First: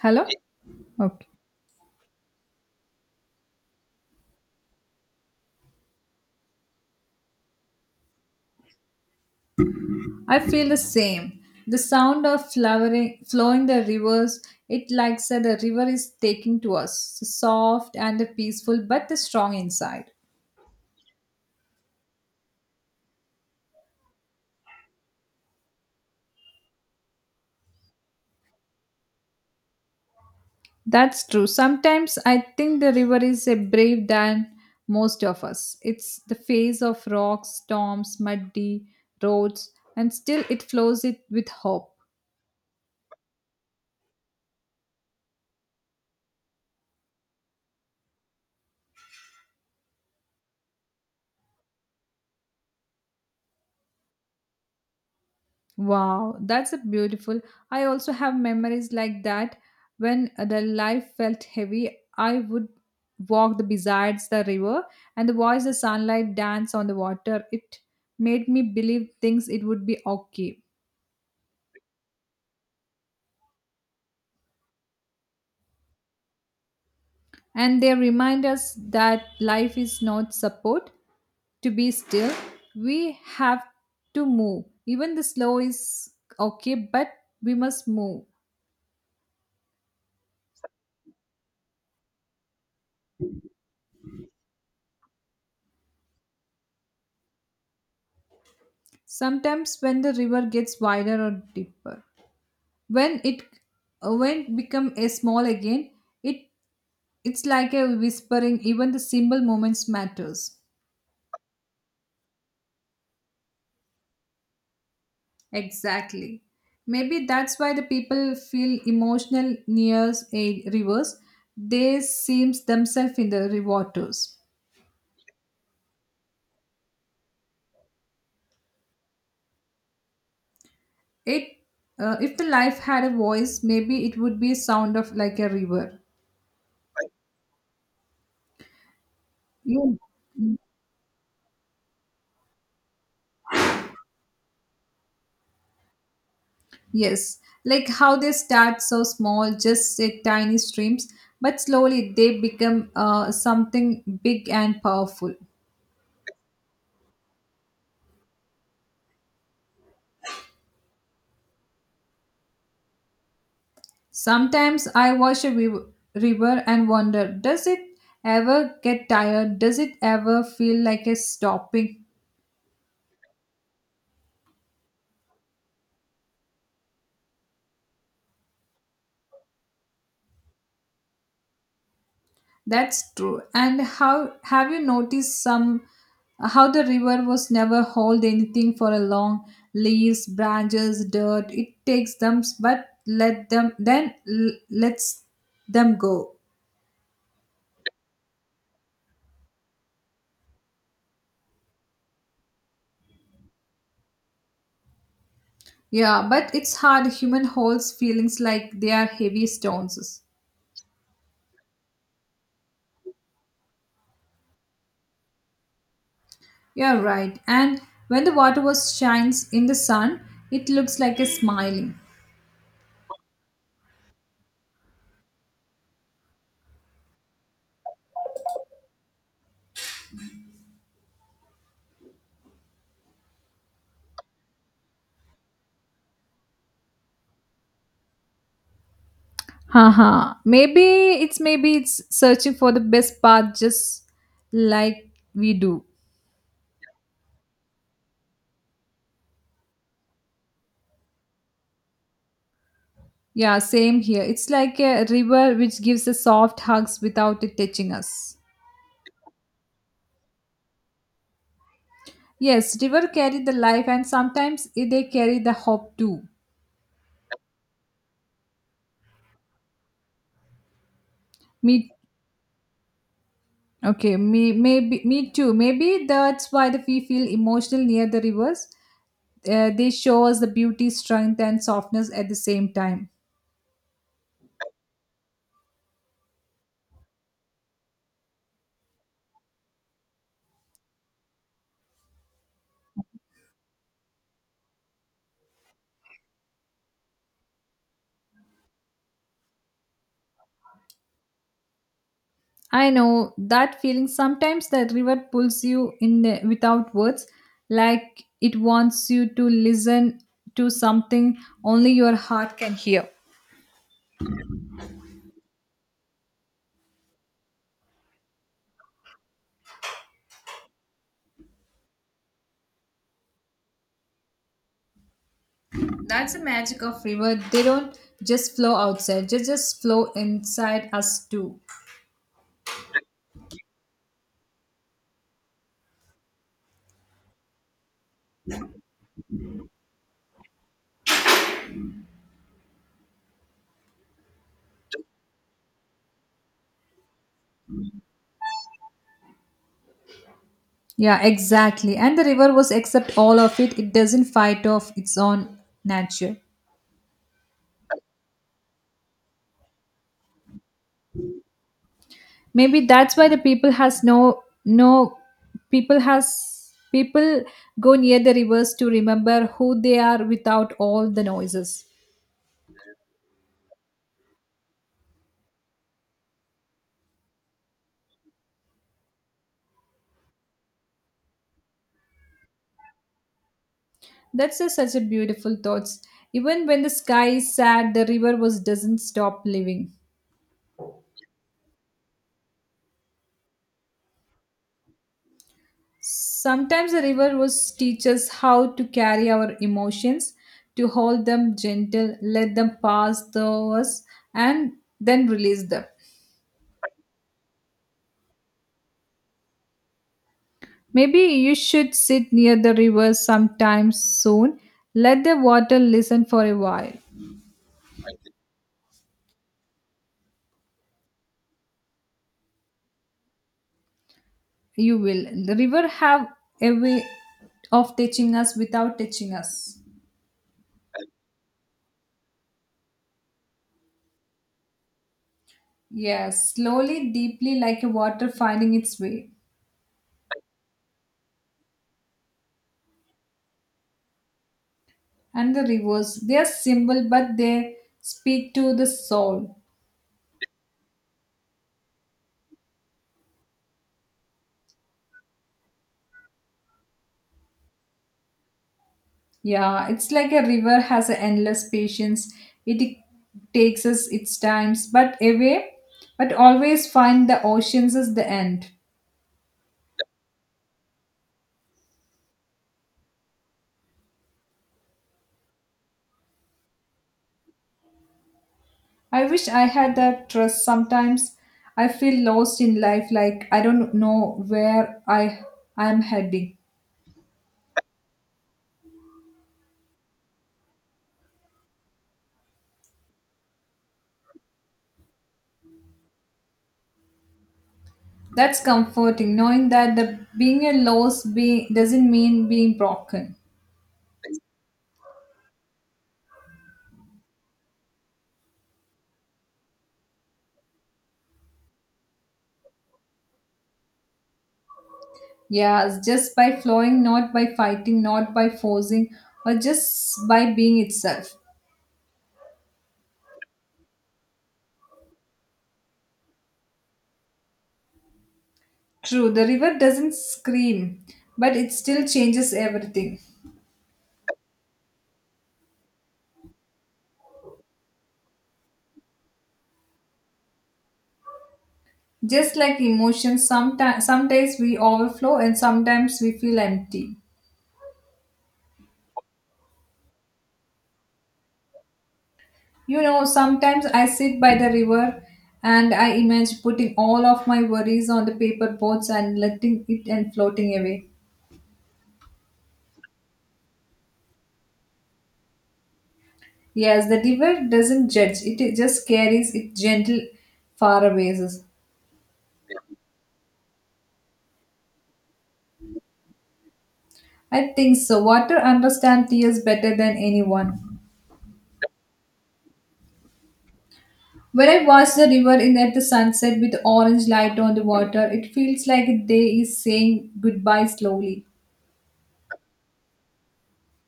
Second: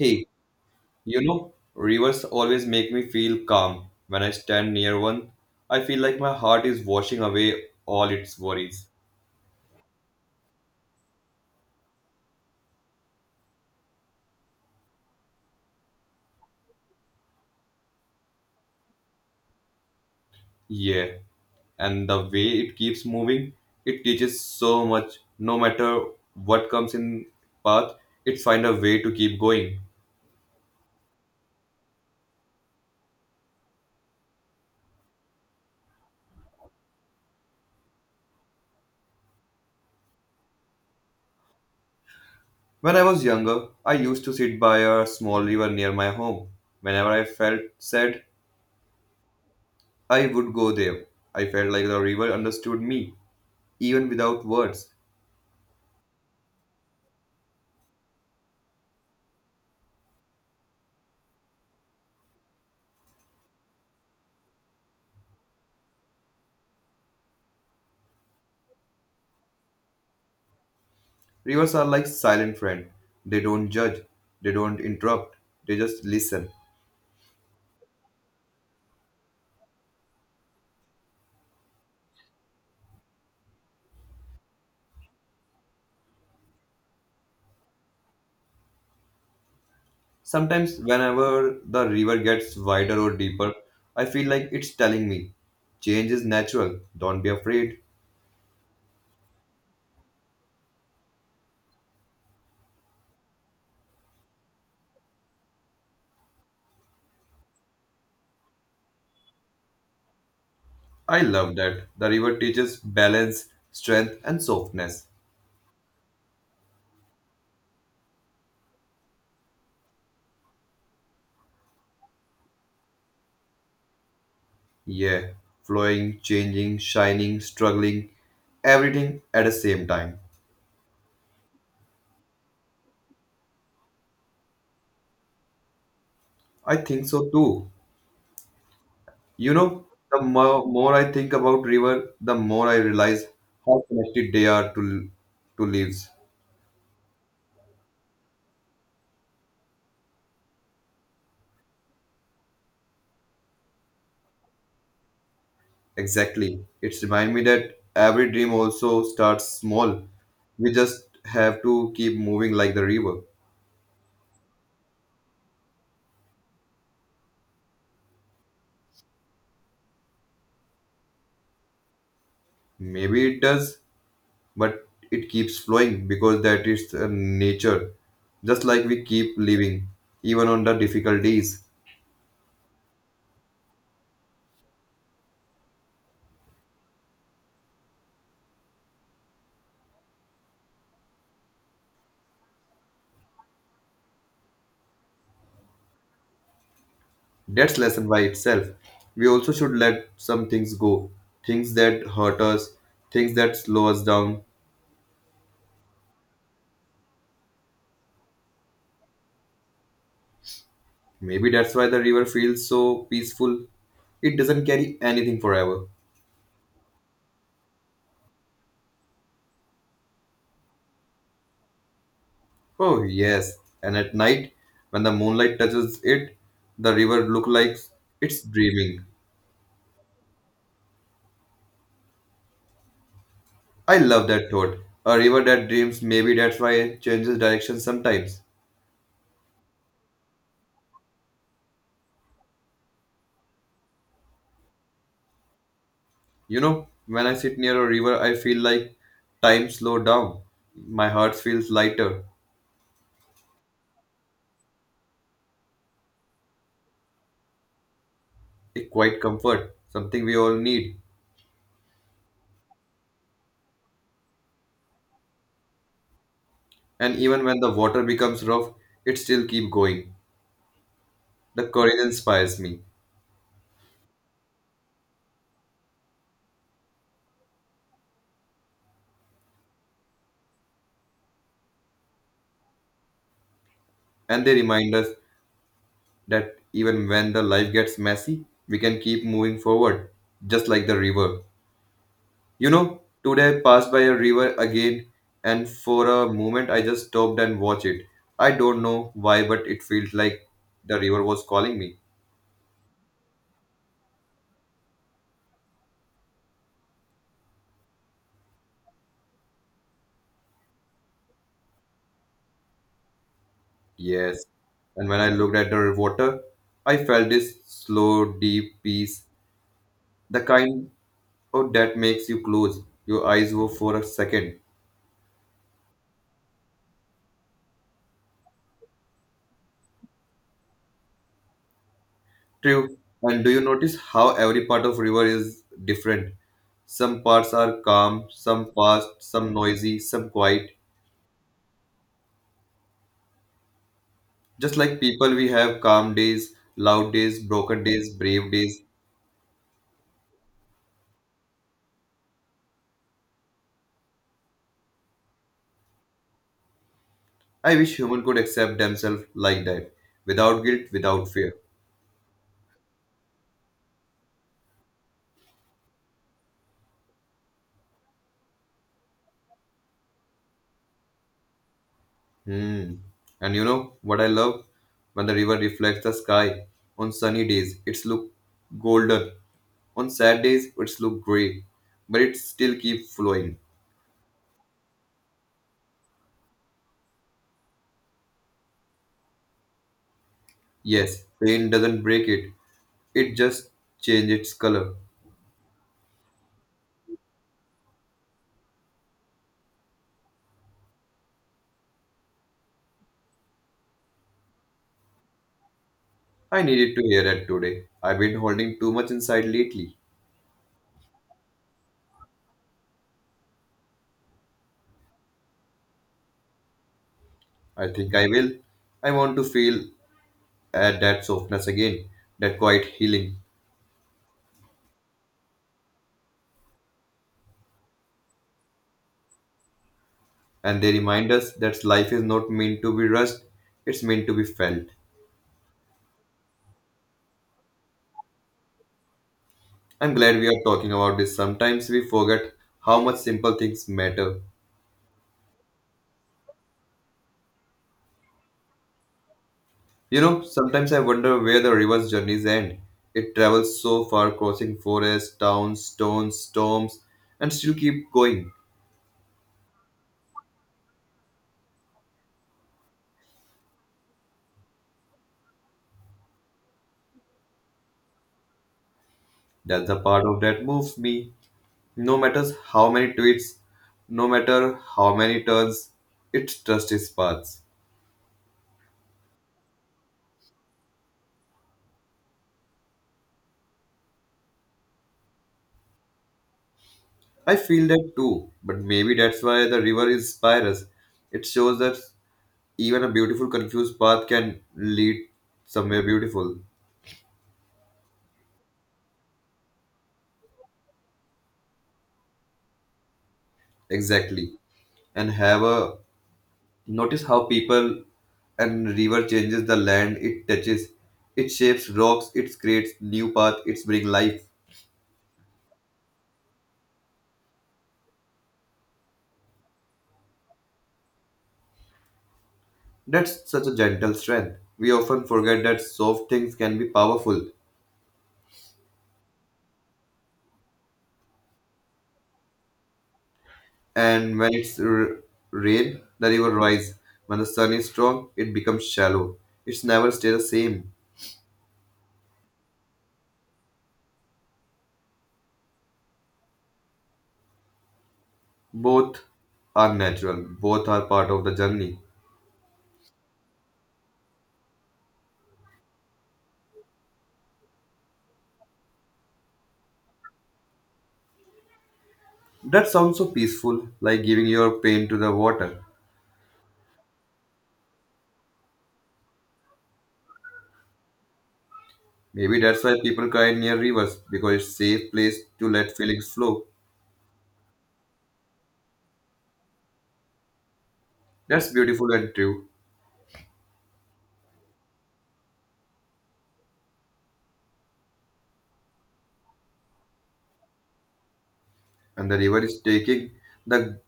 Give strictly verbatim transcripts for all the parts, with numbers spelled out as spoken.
Hello? you Okay. know, rivers always make me feel calm. When I stand near one, I feel like my heart is washing away all its worries. I feel the same. The sound of flowering, flowing the rivers, it like said the river is taking to us, so soft and peaceful, but the strong inside. Yeah, and the way it keeps moving, it teaches so much. No matter what comes in path, it finds a way to keep going. That's true. Sometimes I think the river is a brave than most of us. It's the face of rocks, storms, muddy roads, and still it flows it with hope. When I was younger, I used to sit by a small river near my home. Whenever I felt sad, I would go there. I felt like the river understood me, even without words. Wow, that's a beautiful. I also have memories like that. When the life felt heavy, I would walk the besides the river and watch the sunlight dance on the water. It made me believe things it would be okay. Rivers are like silent friend. They don't judge, they don't interrupt, they just listen. And they remind us that life is not support to be still. We have to move. Even the slow is okay, but we must move. Sometimes whenever the river gets wider or deeper, I feel like it's telling me, change is natural, don't be afraid. Sometimes when the river gets wider or deeper. When it uh, when it become a small again it it's like a whispering even the simple moments matters I love that. The river teaches balance, strength and softness. exactly maybe that's why the people feel emotional near a rivers they seems themselves in the waters Yeah, flowing, changing, shining, struggling, everything at the same time. it uh, if the life had a voice maybe it would be sound of like a river I think so too. You know, you. the more, more I think about river, the more I realize how connected they are to to leaves. Yes, like how they start so small, just a tiny streams, but slowly they become uh, something big and powerful. Exactly. It's remind me that every dream also starts small. We just have to keep moving like the river. Sometimes I watch a riv- river and wonder, does it ever get tired? Does it ever feel like it's stopping? Maybe it does, but it keeps flowing because that is uh, nature. Just like we keep living, even on the difficult days. That's true. And how have you noticed some how the river was never hold anything for a long leaves, branches, dirt. It takes them, but let them then l- lets them go. That's lesson by itself. We also should let some things go. Things that hurt us, things that slow us down. Yeah, but it's hard. Human holds feelings like they are heavy stones. Maybe that's why the river feels so peaceful. It doesn't carry anything forever. You're right. And when the water was shines in the sun, it looks like a smiling. Oh yes. And at night, when the moonlight touches it, the river looks like it's dreaming. I love that thought. A river that dreams, maybe that's why it changes direction sometimes. Haha. Maybe it's maybe it's searching for the best path just like we do. You know, when I sit near a river, I feel like time slow down. My heart feels lighter. Yeah, same here. It's like a river which gives us soft hugs without it touching us. A quiet comfort, something we all need. Yes, river carry the life and sometimes i- they carry the hope too. And even when the water becomes rough, it still keep going. The Me courage inspires me, okay, me maybe me too. Maybe that's why the we feel emotional near the rivers. Uh, they show us the beauty, strength and softness at the same time. and they remind us that even when the life gets messy, we can keep moving forward, just like the river. You know, today I passed by a river again, and for a moment I just stopped and watched it. I don't know why, but it felt like the river was calling me. I know that feeling. Sometimes the river pulls you in uh, without words, like it wants you to listen to something only your heart can hear. Yes. And when I looked at the water, I felt this slow, deep peace. The kind of that makes you close your eyes wo- for a second. That's the magic of river. They don't just flow outside; they just flow inside us too. True. And do you notice how every part of river is different? Some parts are calm, some fast, some noisy, some quiet. Just like people, we have calm days, loud days, broken days, brave days. Yeah, exactly. And the river was accept all of it. It doesn't fight off its own nature. I wish human could accept themselves like that, without guilt, without fear. Maybe that's why the people has no no people has people go near the rivers to remember who they are without all the noises. Hmm. And you know what I love? When the river reflects the sky on sunny days, it's look golden. On sad days, it's look grey, but it still keep flowing. That's just such a beautiful thoughts. Even when the sky is sad, the river was doesn't stop living. Yes, pain doesn't break it. It just change its color. Sometimes the river was teaches how to carry our emotions, to hold them gentle, let them pass through us, and then release them. I needed to hear that today. I've been holding too much inside lately. Maybe you should sit near the river sometime soon. Let the water listen for a while. I think I will. I want to feel at that softness again, that quiet healing. You will. The river have a way of touching us without touching us. And they remind us that life is not meant to be rushed, it's meant to be felt. Yes, slowly, deeply, like a water finding its way. I'm glad we are talking about this. Sometimes we forget how much simple things matter. And the rivers, they are simple, but they speak to the soul. You know, sometimes I wonder where the river's journeys end. It travels so far, crossing forests, towns, stones, storms, and still keep going. Yeah, it's like a river has an endless patience. It takes us its times, but away, but always find the oceans as the end. That's the part of that moves me. No matter how many twists, no matter how many turns, it trusts its paths. I wish I had that trust. Sometimes I feel lost in life, like I don't know where I I am heading. I feel that too, but maybe that's why the river inspires us. It shows that even a beautiful, confused path can lead somewhere beautiful. That's comforting, knowing that the being a lost being doesn't mean being broken. Exactly. And have a Notice how people and river changes the land it touches. It shapes rocks, it creates new path, it brings life. Yeah, it's just by flowing, not by fighting, not by forcing, or just by being itself. That's such a gentle strength. We often forget that soft things can be powerful. True, the river doesn't scream, but it still changes everything. And when it's r- rain, the river rise. When the sun is strong, it becomes shallow. It's never stay the same. Just like emotions, sometimes some days we overflow and sometimes we feel empty. Both are natural. Both are part of the journey. You know, sometimes I sit by the river and I imagine putting all of my worries on the paper boats and letting it and floating away. That sounds so peaceful, like giving your pain to the water. Yes, the river doesn't judge, it just carries it gentle far away. Maybe that's why people cry near rivers because it's safe place to let feelings flow. I think so. Water understands tears better than anyone. That's beautiful and true. When I watch the river in at the sunset with orange light on the water, it feels like a day is saying goodbye slowly. And the river is taking the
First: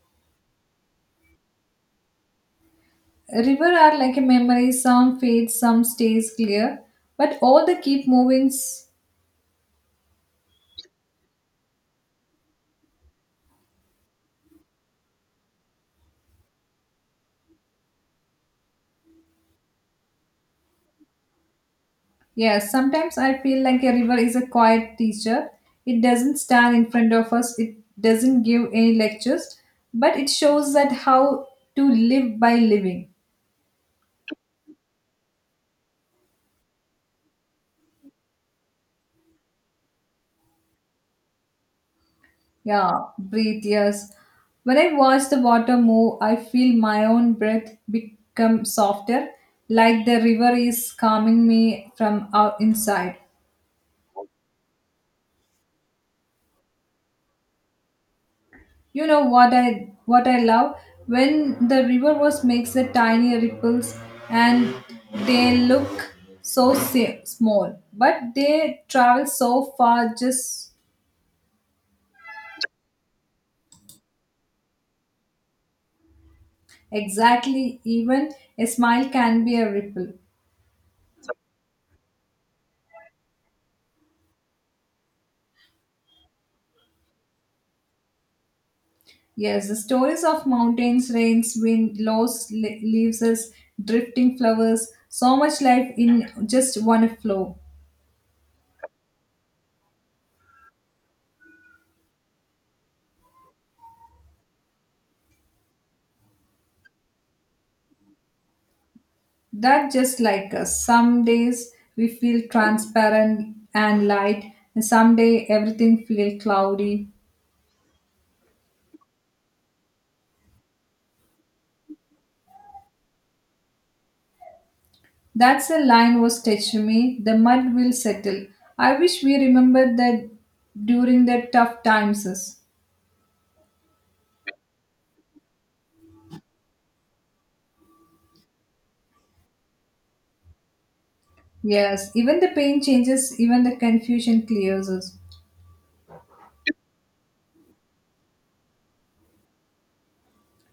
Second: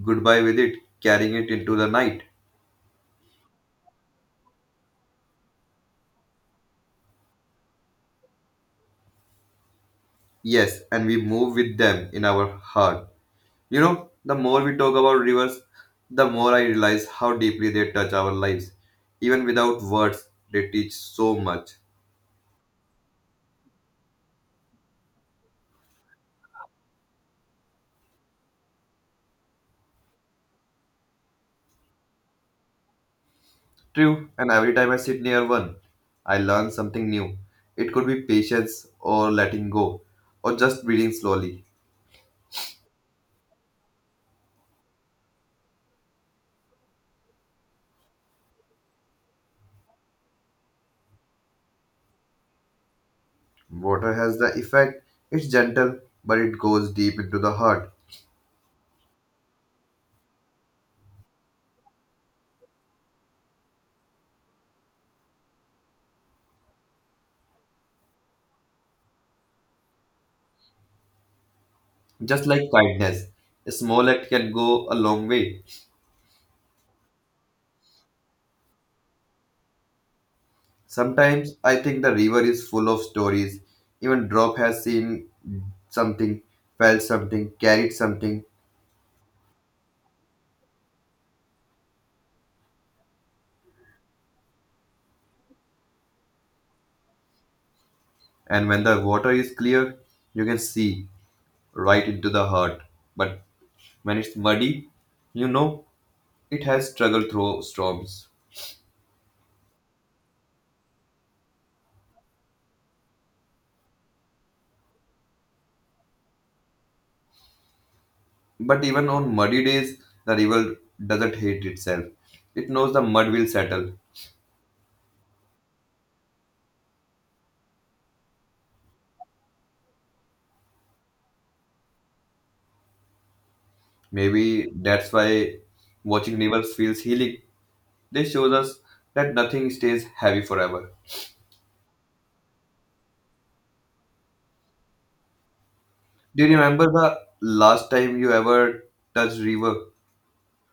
goodbye with it, carrying it into the night. River are like a memory, some fades, some stays clear, but all the keep movings. Yes, and we move with them in our heart. You know, the more we talk about rivers, the more I realize how deeply they touch our lives. Even without words, they teach so much. Yes, sometimes I feel like a river is a quiet teacher. It doesn't stand in front of us, it doesn't give any lectures, but it shows that how to live by living. True, and every time I sit near one, I learn something new. It could be patience or letting go, or just breathing slowly. Yeah, breathe, yes. When I watch the water move, I feel my own breath become softer, like the river is calming me from out inside. Water has the effect, it's gentle, but it goes deep into the heart. You know what I what I love when the river was makes the tiny ripples and they look so si- small, but they travel so far. Just Just like kindness, a small act can go a long way. exactly, even a smile can be a ripple. Sometimes I think the river is full of stories. Even drop has seen something, felt something, carried something, Yes, the stories of mountains, rains, wind, lost le- leaves, us, drifting flowers. So much life in just one flow. and when the water is clear, you can see right into the heart. But when it's muddy, you know it has struggled through storms. That just like us. Some days we feel transparent and light, and someday everything feel cloudy. But even on muddy days, the river doesn't hate itself. It knows the mud will settle. That's a line was touching me. The mud will settle. I wish we remembered that during the tough times. Is. Maybe that's why watching rivers feels healing. They shows us that nothing stays heavy forever. Yes, even the pain changes, even the confusion clears us. Do you remember the last time you ever touched river?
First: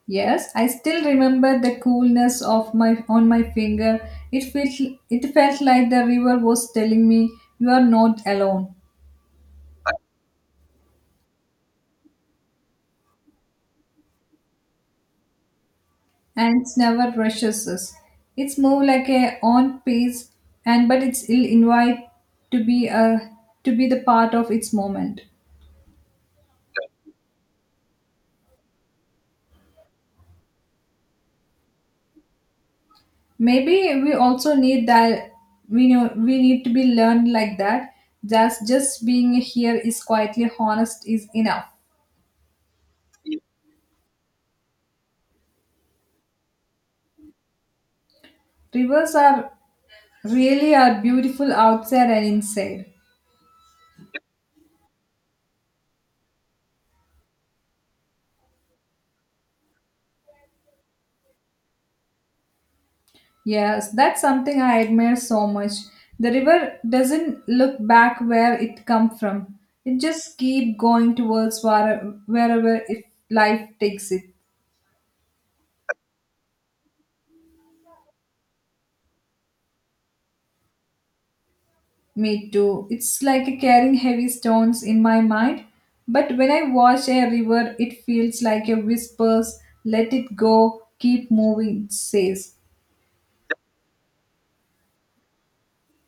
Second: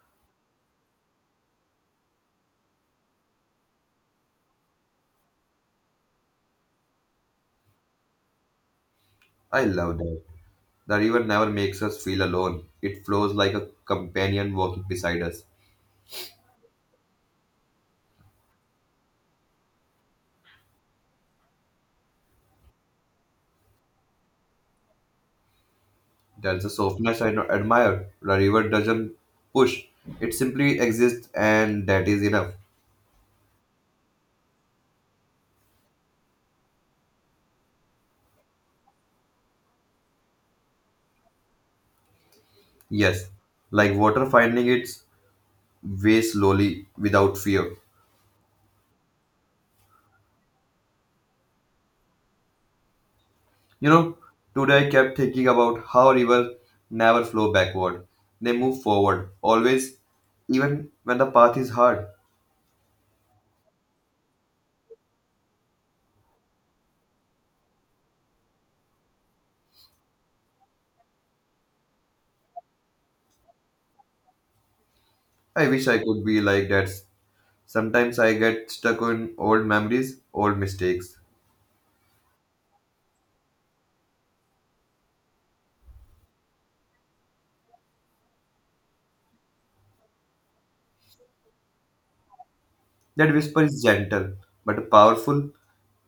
Yes, I still remember the coolness of my on my finger. It felt it felt like the river was telling me you are not alone. I love that. The river never makes us feel alone. It flows like a companion walking beside us. Ants never rushes us. It's more like a on pace, and but it's ill invite to be a to be the part of its moment. There's a softness I admire. The river doesn't push. It simply exists and that is enough. Maybe we also need that we know we need to be learned like that. Just just being here is quietly honest is enough. Yes, like water finding its way slowly without fear. Rivers are really are beautiful outside and inside. You know, today I kept thinking about how rivers never flow backward. They move forward, always, even when the path is hard. Yes, that's something I admire so much. The river doesn't look back where it come from. It just keep going towards where- wherever if life takes it. I wish I could be like that. Sometimes I get stuck on old memories, old mistakes. Me too. It's like carrying heavy stones in my mind. But when I watch a river, it feels like a whispers, let it go, keep moving, it says. That whisper is gentle but powerful.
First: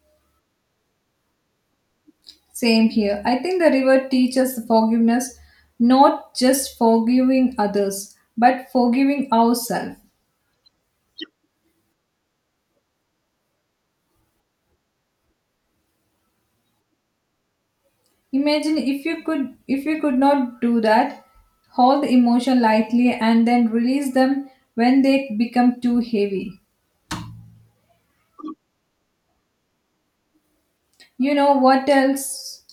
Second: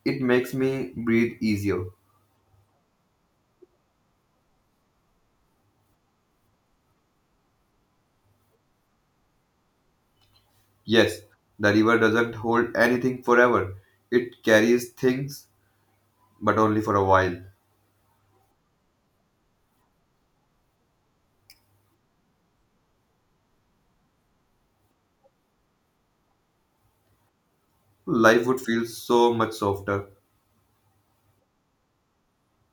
It makes me breathe easier. Same here. I think the river teaches forgiveness, not just forgiving others, but forgiving ourselves. Yes, the river doesn't hold anything forever. It carries things, but only for a while. Imagine if you could if you could not do that, hold the emotion lightly and then release them when they become too heavy. Life would feel so much softer. You know what else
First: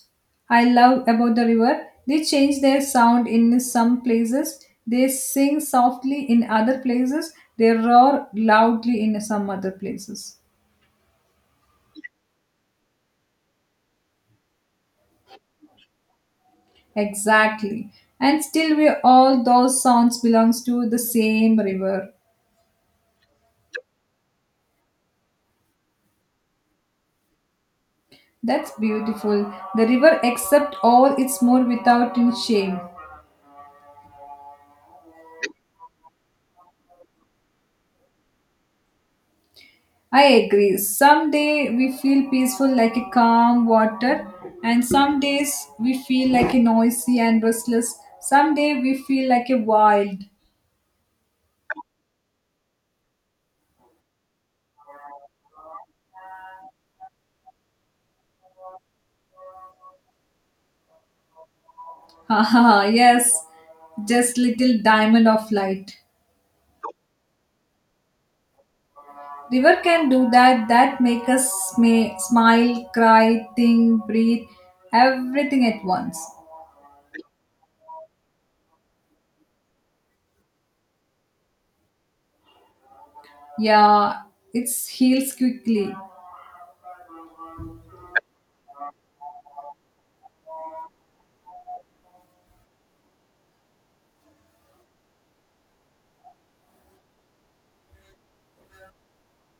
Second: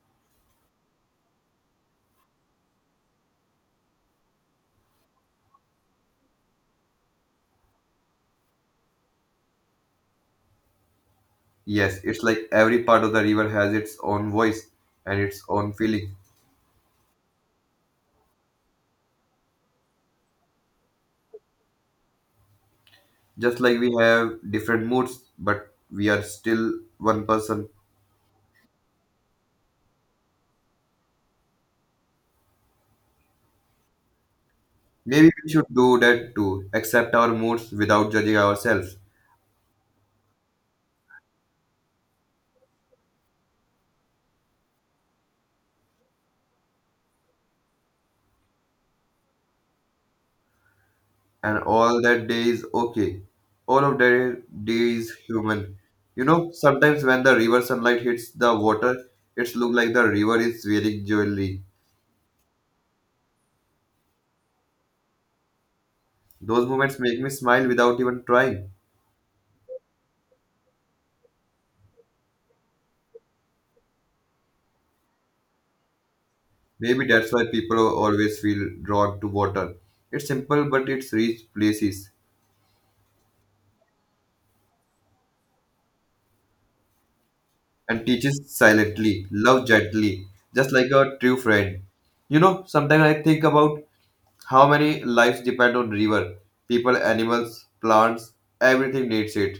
I love about the river? They change their sound in some places, they sing softly in other places, they roar loudly in some other places. Yes, it's like every part of the river has its own voice and its own feeling. Exactly. And still we all those sounds belongs to the same river. Just like we have different moods, but we are still one person. That's beautiful. The river accepts all its more without in shame. Maybe we should do that too, accept our moods without judging ourselves. I agree. Some day we feel peaceful like a calm water, and some days we feel like a noisy and restless. Some day we feel like a wild. And all that day is okay. All of that day is human. You know, sometimes when the river sunlight hits the water, it's look like the river is wearing jewelry. Haha, yes, just little diamond of light. Those moments make me smile without even trying. River can do that. That make us may smile, cry, think, breathe, everything at once. Maybe that's why people always feel drawn to water. It's simple, but it's rich places Yeah, it heals quickly. and teaches silently, love gently, just like a true friend. You know, sometimes I think about how many lives depend on river. People, animals, plants, everything needs it.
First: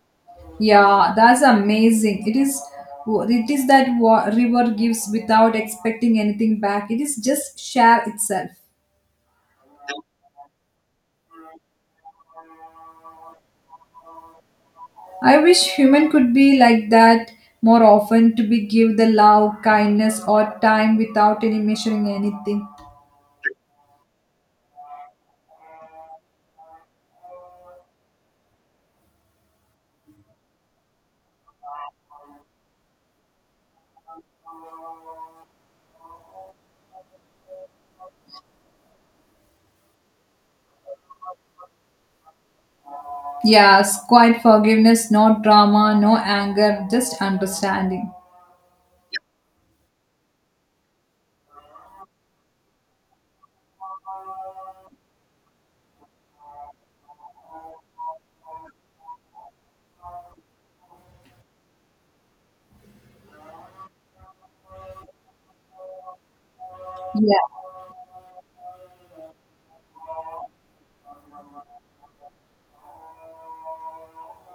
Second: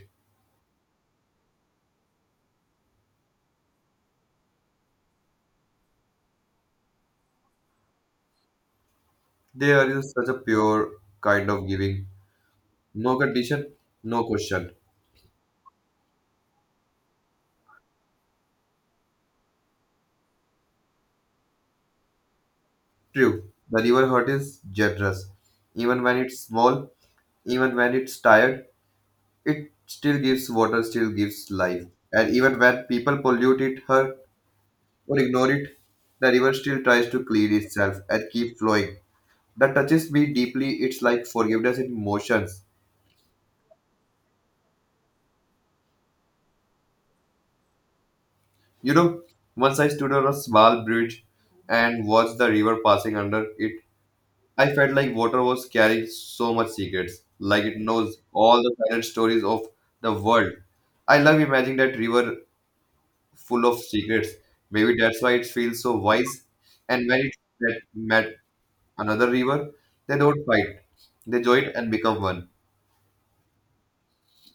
Yeah, that's amazing. It is it is that wa- river gives without expecting anything back. It is just share itself. There is such a pure kind of giving. No condition, no question. I wish human could be like that more often to be give the love, kindness or time without any measuring anything. True, the river heart is generous. Even when it's small, even when it's tired, it still gives water, still gives life. And even when people pollute it, hurt, or ignore it, the river still tries to clean itself and keep flowing. That touches me deeply. It's like forgiveness in motions. Yes, quite forgiveness, no drama, no anger, just understanding. You know, once I stood on a small bridge and watched the river passing under it, I felt like water was carrying so much secrets, like it knows all the silent stories of the world. I love imagining that river full of secrets. Maybe that's why it feels so wise. And when it Yeah. met, met another river, they don't fight. They join and become one.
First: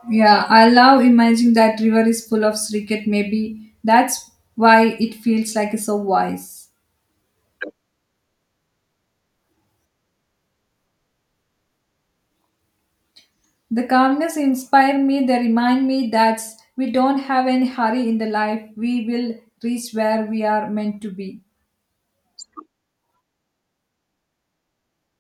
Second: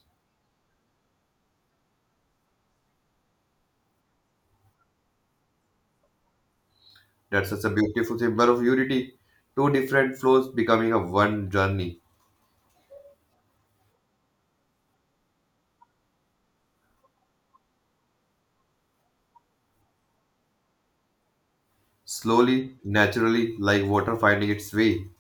Yeah, I love imagining that river is full of cricket maybe. That's why it feels like so wise. That's such a beautiful symbol of unity. Two different flows becoming a one journey. The calmness inspire me. They remind me that we don't have any hurry in the life. We will reach where we are meant to be. Slowly, naturally, like water finding its way.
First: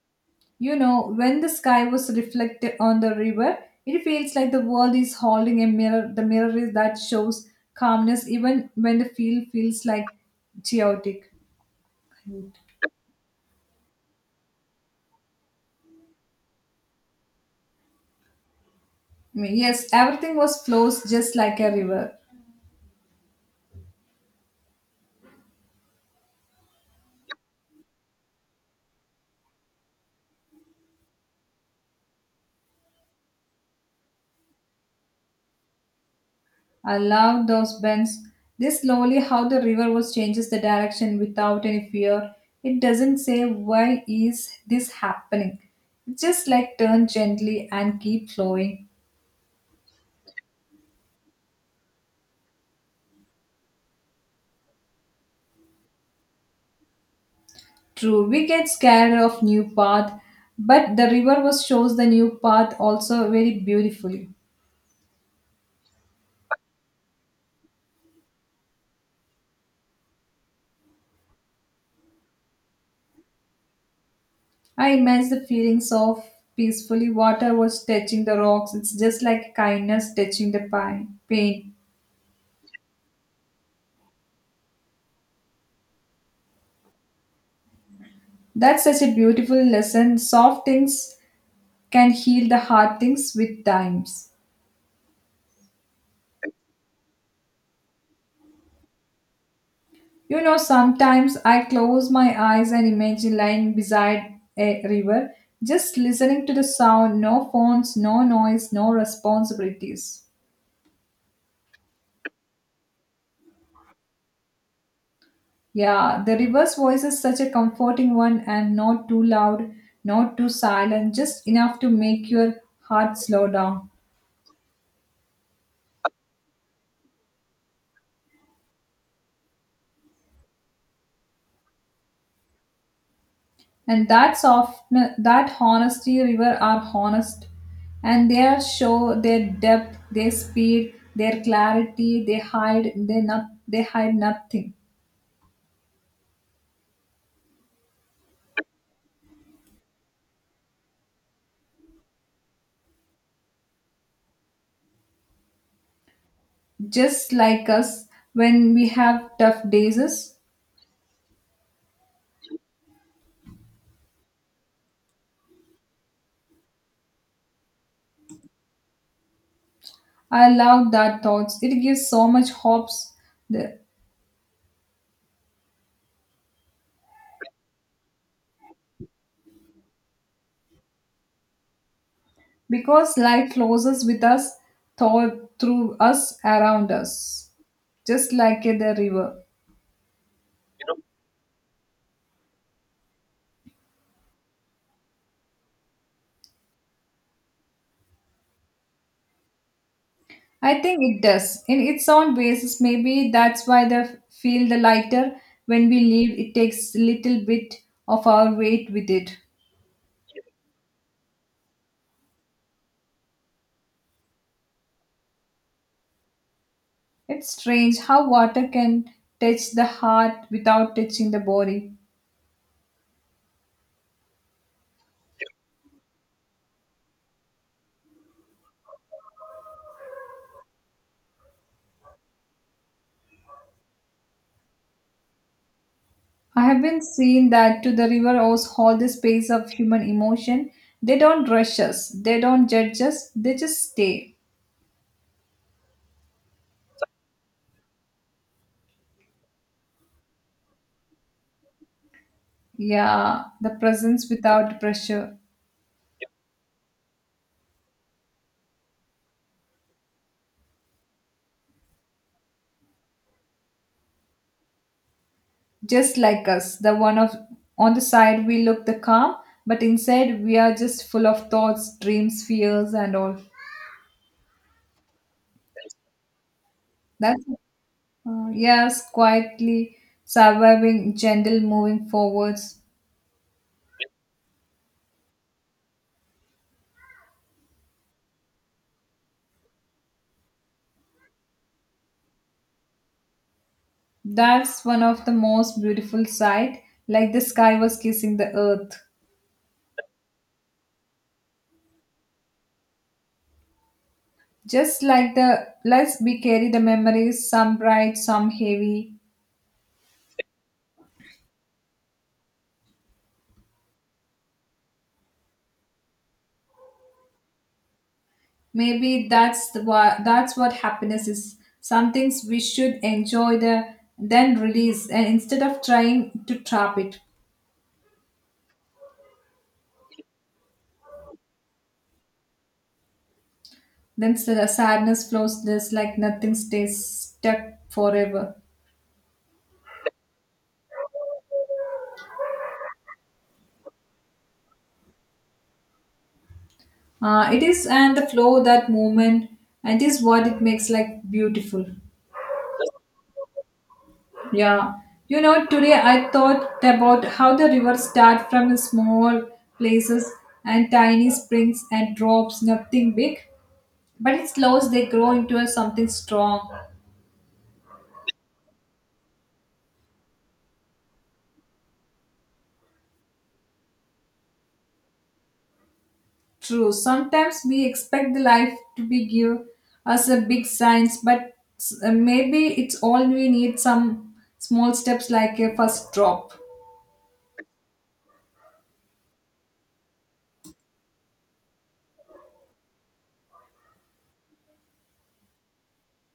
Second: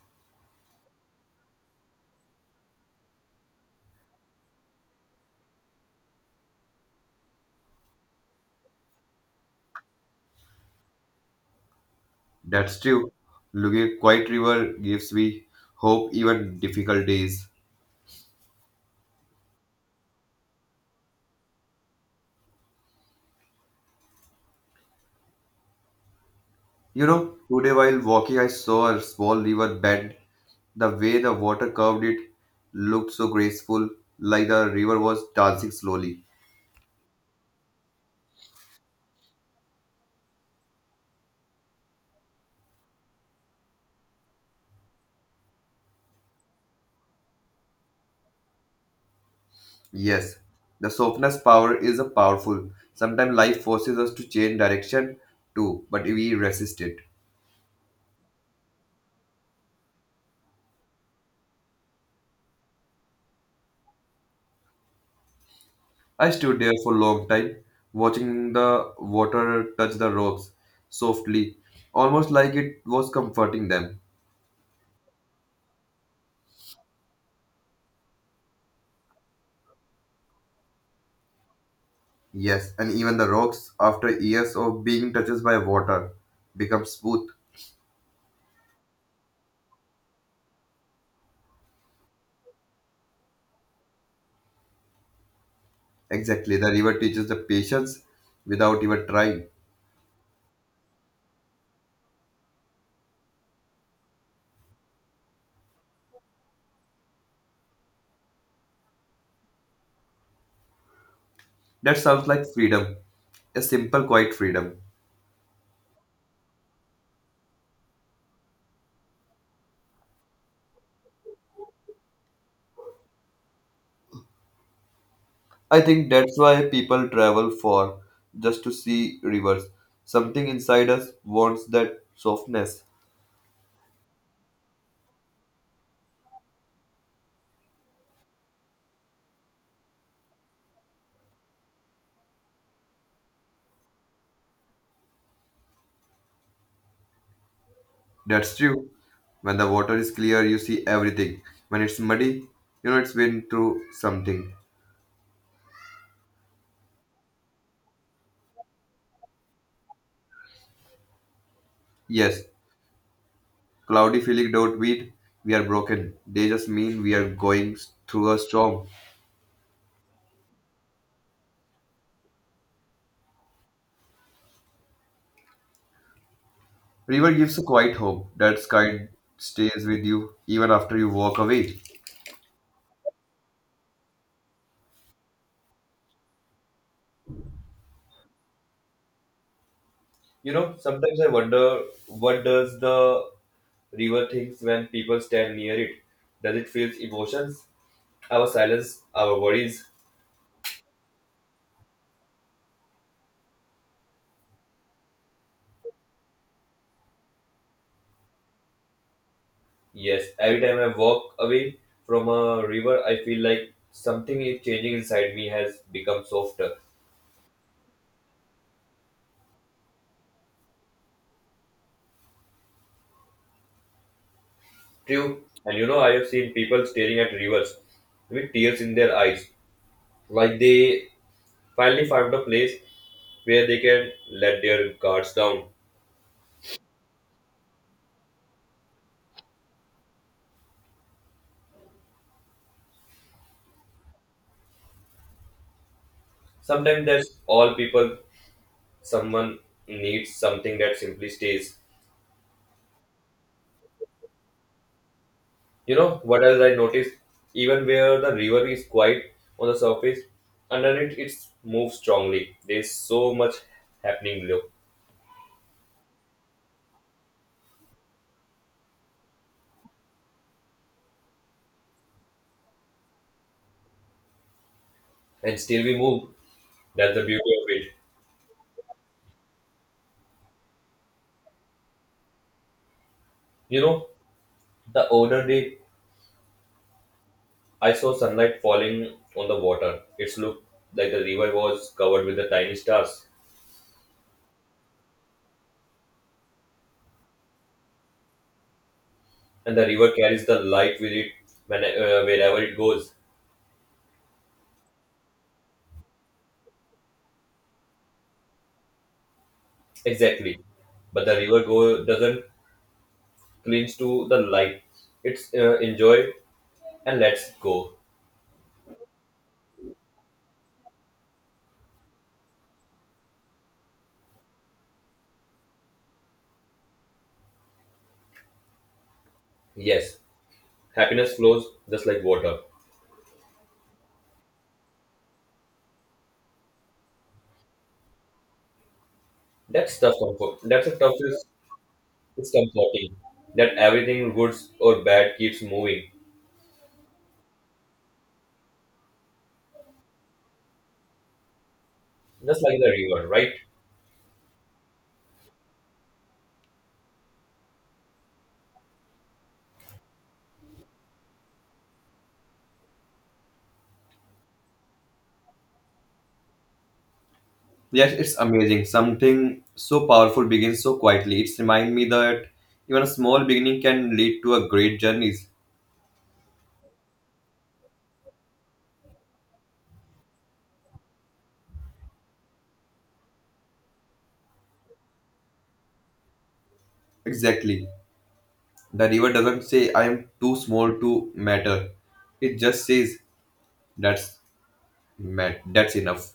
You know, when the sky was reflected on the river, it feels like the world is holding a mirror. The mirror is that shows calmness even when the field feels like chaotic. That's true. Looking at quiet river gives me hope even difficult days. Yes, everything was flows just like a river. You know, today while walking, I saw a small river bend. The way the water curved it looked so graceful, like the river was dancing slowly. I love those bends. This slowly how the river was changes the direction without any fear. It doesn't say why is this happening. It just like turn gently and keep flowing. Yes, the softness power is a powerful. Sometimes life forces us to change direction too, but we resist it. True, we get scared of new path, but the river was shows the new path also very beautifully. I stood there for a long time, watching the water touch the rocks softly, almost like it was comforting them. I imagine the feelings of peacefully water was touching the rocks. It's just like kindness touching the pine, pain. Yes, and even the rocks, after years of being touched by water, become smooth. That's such a beautiful lesson. Soft things can heal the hard things with times. Exactly, the river teaches the patience without even trying. You know, sometimes I close my eyes and imagine lying beside a river, just listening to the sound, no phones, no noise, no responsibilities. That sounds like freedom, a simple, quiet freedom. Yeah, the river's voice is such a comforting one and not too loud, not too silent, just enough to make your heart slow down. I think that's why people travel for just to see rivers. Something inside us wants that softness. And that soft, that honesty river are honest, and they are show their depth, their speed, their clarity. They hide, they not, they hide nothing. That's true. When the water is clear, you see everything. When it's muddy, you know it's been through something. Just like us when we have tough days. Yes, cloudy feeling don't mean we are broken. They just mean we are going through a storm. I love that thoughts. It gives so much hopes, the- River gives a quiet hope. That kind stays with you even after you walk away. because life flows us with us, thought through us, around us, just like the river. You know, sometimes I wonder what does the river thinks when people stand near it? Does it feel emotions? Our silence, our worries? I think it does. In its own ways. Maybe that's why the feel the lighter when we leave. It takes little bit of our weight with it. Yes, every time I walk away from a river, I feel like something is changing inside me has become softer. It's strange how water can touch the heart without touching the body. True. And you know, I have seen people staring at rivers with tears in their eyes, like they finally found a place where they can let their guards down. I have been seeing that to the river owes all the space of human emotion. They don't rush us. They don't judge us. They just stay. Sometimes that's all people, someone needs something that simply stays. Yeah, the presence without pressure. You know, what else I noticed? Even where the river is quiet on the surface, underneath it moves strongly. There's so much happening below. Just like us the one of on the side we look the calm but inside we are just full of thoughts dreams fears and all And still we move. That's the beauty that's of it. uh, yes, quietly surviving gentle moving forwards. You know, the older they I saw sunlight falling on the water. It looked like the river was covered with the tiny stars, That's one of the most beautiful sight, like the sky was kissing the earth, and the river carries the light with it when, uh, wherever it goes. just like the let's we carry the memories some bright some heavy. Exactly, but the river go doesn't cling to the light. It's uh, enjoy and lets go. Maybe that's the wha- that's what happiness is. Some things we should enjoy the then release, and instead of trying to trap it, Yes, happiness flows just like water. then s- the sadness flows just like nothing stays stuck forever. That's tough comfort. That's a tough is it's comforting. That everything, good or bad, keeps moving, Uh, it is and the flow that movement, and it is what it makes like beautiful. just like the river, right? Yeah. You know, today I thought about how the rivers start from small places and tiny springs and drops, nothing big. But it slows. They grow into a something strong. Yes, it's amazing. Something so powerful begins so quietly. It's remind me that even a small beginning can lead to a great journey. True. Sometimes we expect the life to be give us a big signs, but s- uh, maybe it's all we need some small steps like a first drop. Exactly. The river doesn't say I am too small to matter. It just says that's mat- that's enough.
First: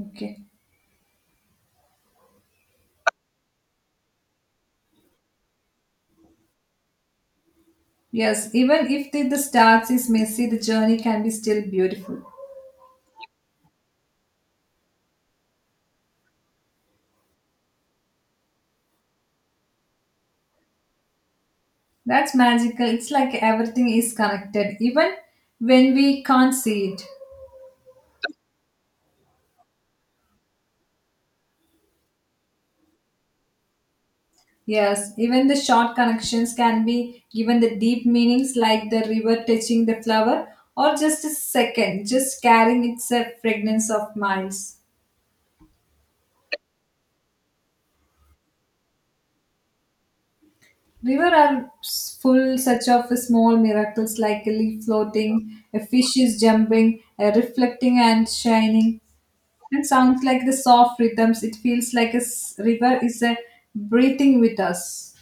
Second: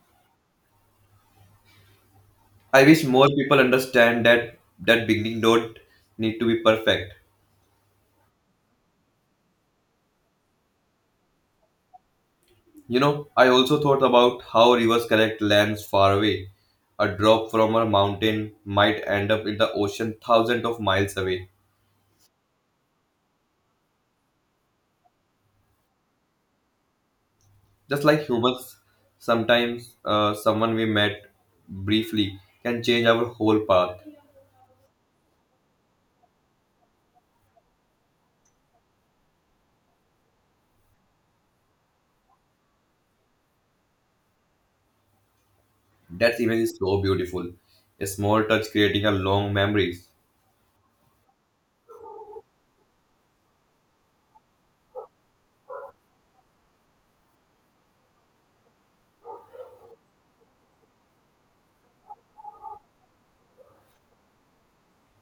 Okay. I wish more people understand that that beginning don't need to be perfect. Yes, even if the, the starts is messy, the journey can be still beautiful. You know, I also thought about how rivers connect lands far away. A drop from a mountain might end up in the ocean thousands of miles away. That's magical. It's like everything is connected, even when we can't see it. Just like humans, sometimes uh, someone we met briefly can change our whole path. Yes, even the short connections can be given the deep meanings like the river touching the flower or just a second, just carrying its uh, fragrance of miles. That image is so beautiful. A small touch creating a long memories. River are s- full such of small miracles like a leaf floating, a fish is jumping, a reflecting and shining, and sounds like the soft rhythms. It feels like a s- river is uh, breathing with us.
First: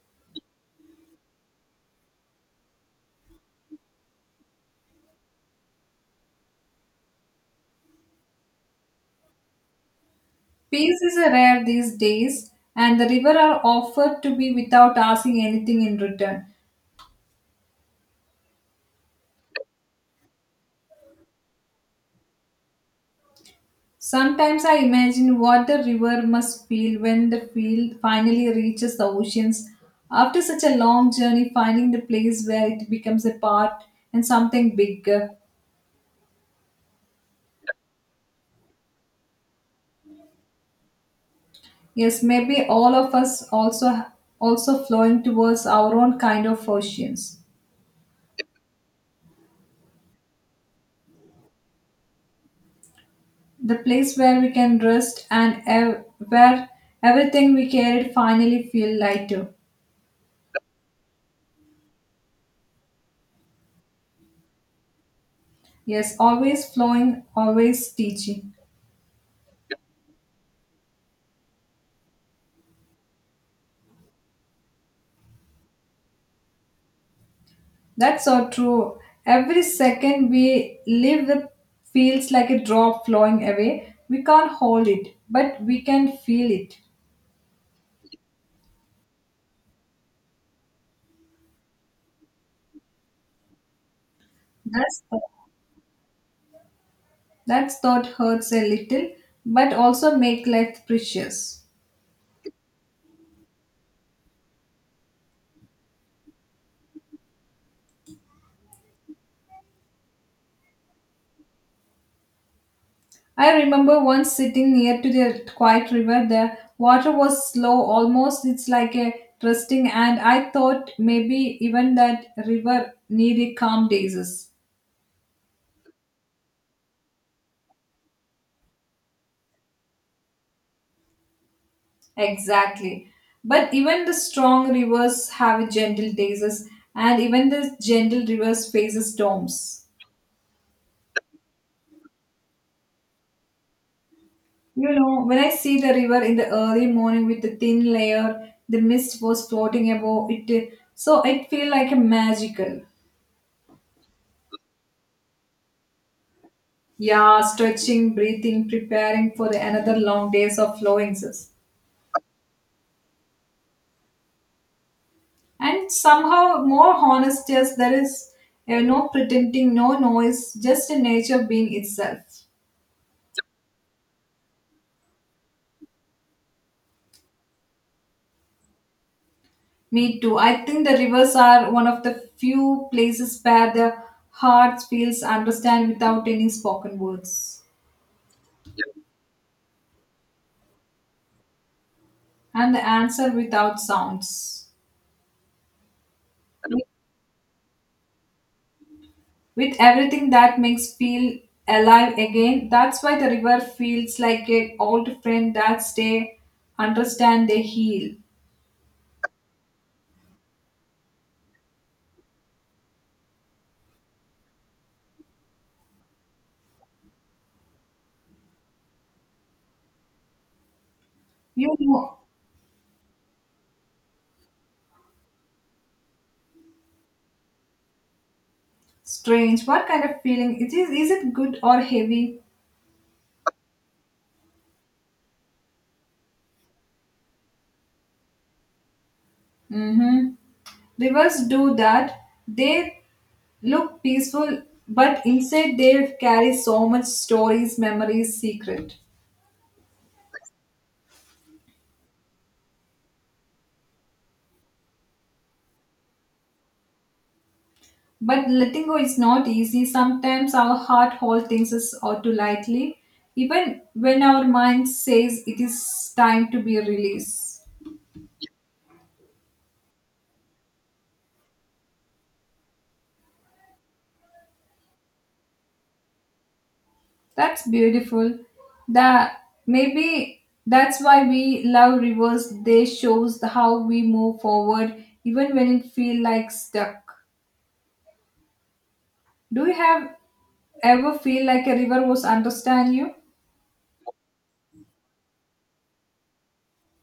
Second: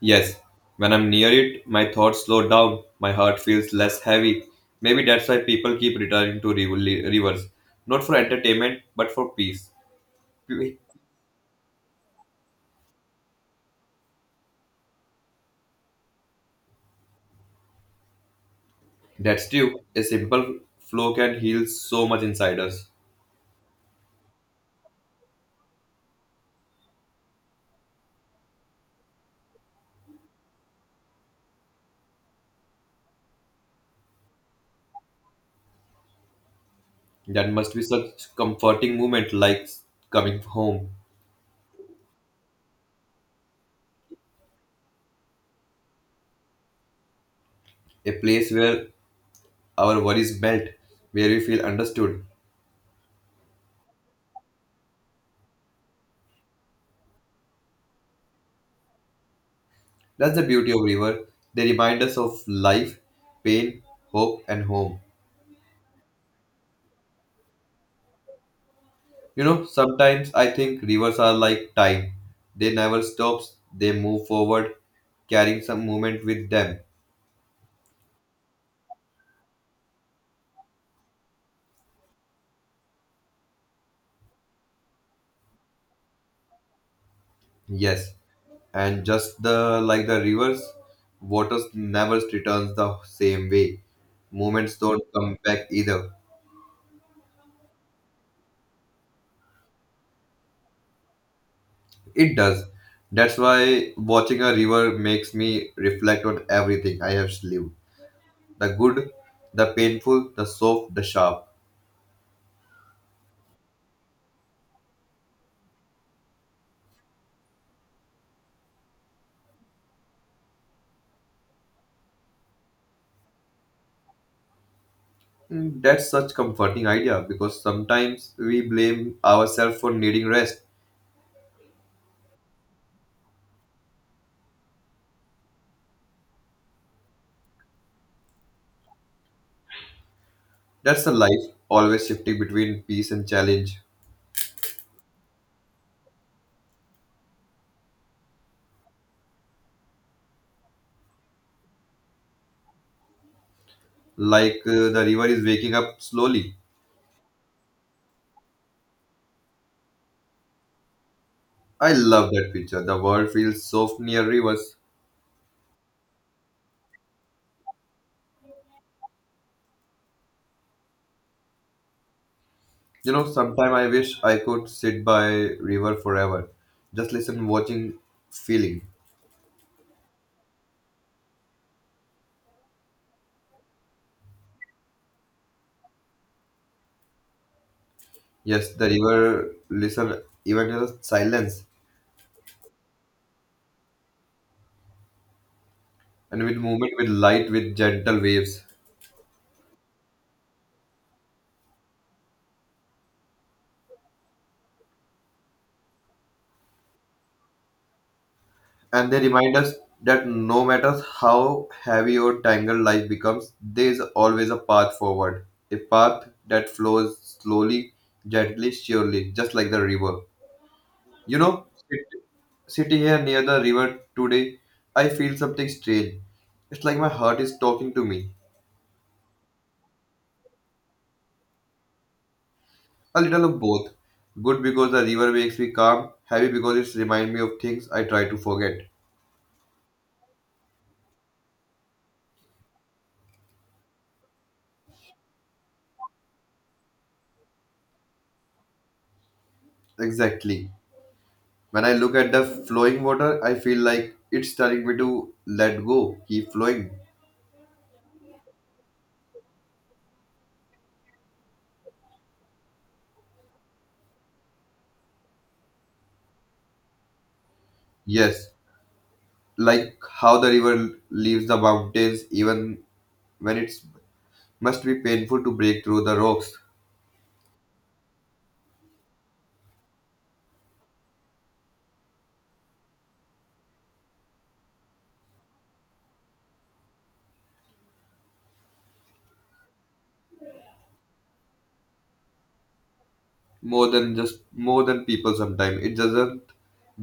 Yes, when I'm near it, my thoughts slow down, my heart feels less heavy. Maybe that's why people keep returning to riv- rivers, not for entertainment, but for peace. Peace is rare these days, and the river are offered to be without asking anything in return. That's true. A simple flow can heal so much inside us. Sometimes I imagine what the river must feel when the field finally reaches the oceans. After such a long journey, finding the place where it becomes a part and something bigger. That must be such comforting moment like coming home. Yes, maybe all of us also also flowing towards our own kind of oceans. A place where our worries melt, where we feel understood. The place where we can rest and ev- where everything we carried finally feel lighter. That's the beauty of river. They remind us of life, pain, hope, and home. Yes, always flowing, always teaching. You know, sometimes I think rivers are like time. They never stops. They move forward, carrying some movement with them. That's so true. Every second we live the feels like a drop flowing away. We can't hold it, but we can feel it. Yes, and just the like the rivers, waters never returns the same way. Moments That's don't come back either. that's thought hurts a little, but also make life precious. It does. That's why watching a river makes me reflect on everything I have lived, the good, the painful, the soft, the sharp. I remember once sitting near to the quiet river. The water was slow, almost it's like a resting, and I thought maybe even that river needed calm days. Mm, that's such comforting idea because sometimes we blame ourselves for needing rest. Exactly. But even the strong rivers have gentle tastes, and even the gentle rivers faces storms. That's the life, always shifting between peace and challenge, You know, when I see the river in the early morning with the thin layer, the mist was floating above it, so it feel like a magical. like uh, the river is waking up slowly. Yeah, stretching, breathing, preparing for the another long days of flowing sis. I love that picture. The world feels soft near rivers. And somehow more honest, yes, there is uh, no pretending, no noise, just a nature being itself. You know, sometime I wish I could sit by river forever, just listen, watching, feeling. Me too. I think the rivers are one of the few places where the heart feels understand without any spoken words Yes, the river listen even in the silence and the answer without sounds. and with movement with light with gentle waves. With everything that makes feel alive again, that's why the river feels like an old friend that stay, understand, they heal. And they remind us that no matter how heavy or tangled life becomes, there is always a path forward. A path that flows slowly, gently, surely, just like the river. You know, You know, sit- sitting here near the river today, I feel something strange. It's like my heart is talking to me. strange. What kind of feeling? It is, is it good or heavy? A little of both. Good because the river makes me calm, heavy because it reminds me of things I try to forget. Mm-hmm. Rivers do that. They look peaceful, but inside they carry so much stories, memories, secret. Exactly. When I look at the flowing water, I feel like it's telling me to let go, keep flowing. But letting go is not easy. Sometimes our heart holds things us out too lightly, even when our mind says it is time to be released. Yes, like how the river leaves the mountains even when it's must be painful to break through the rocks. That's beautiful. That maybe that's why we love rivers. They shows the how we move forward, even when it feel like stuck. Do you have ever feel like a river was understand you? More than just more than people sometimes. It doesn't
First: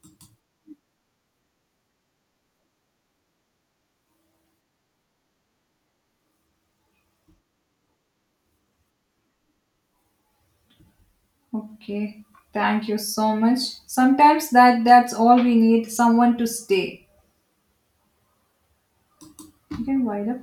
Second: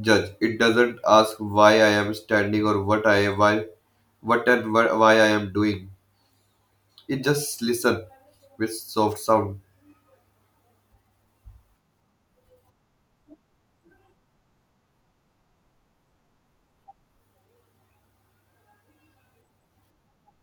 judge. It doesn't ask why I am standing or what I why what and wh- why I am doing. It just listen with soft sound. Okay. Thank you so much. Sometimes that that's all we need, someone to stay. You can wind up.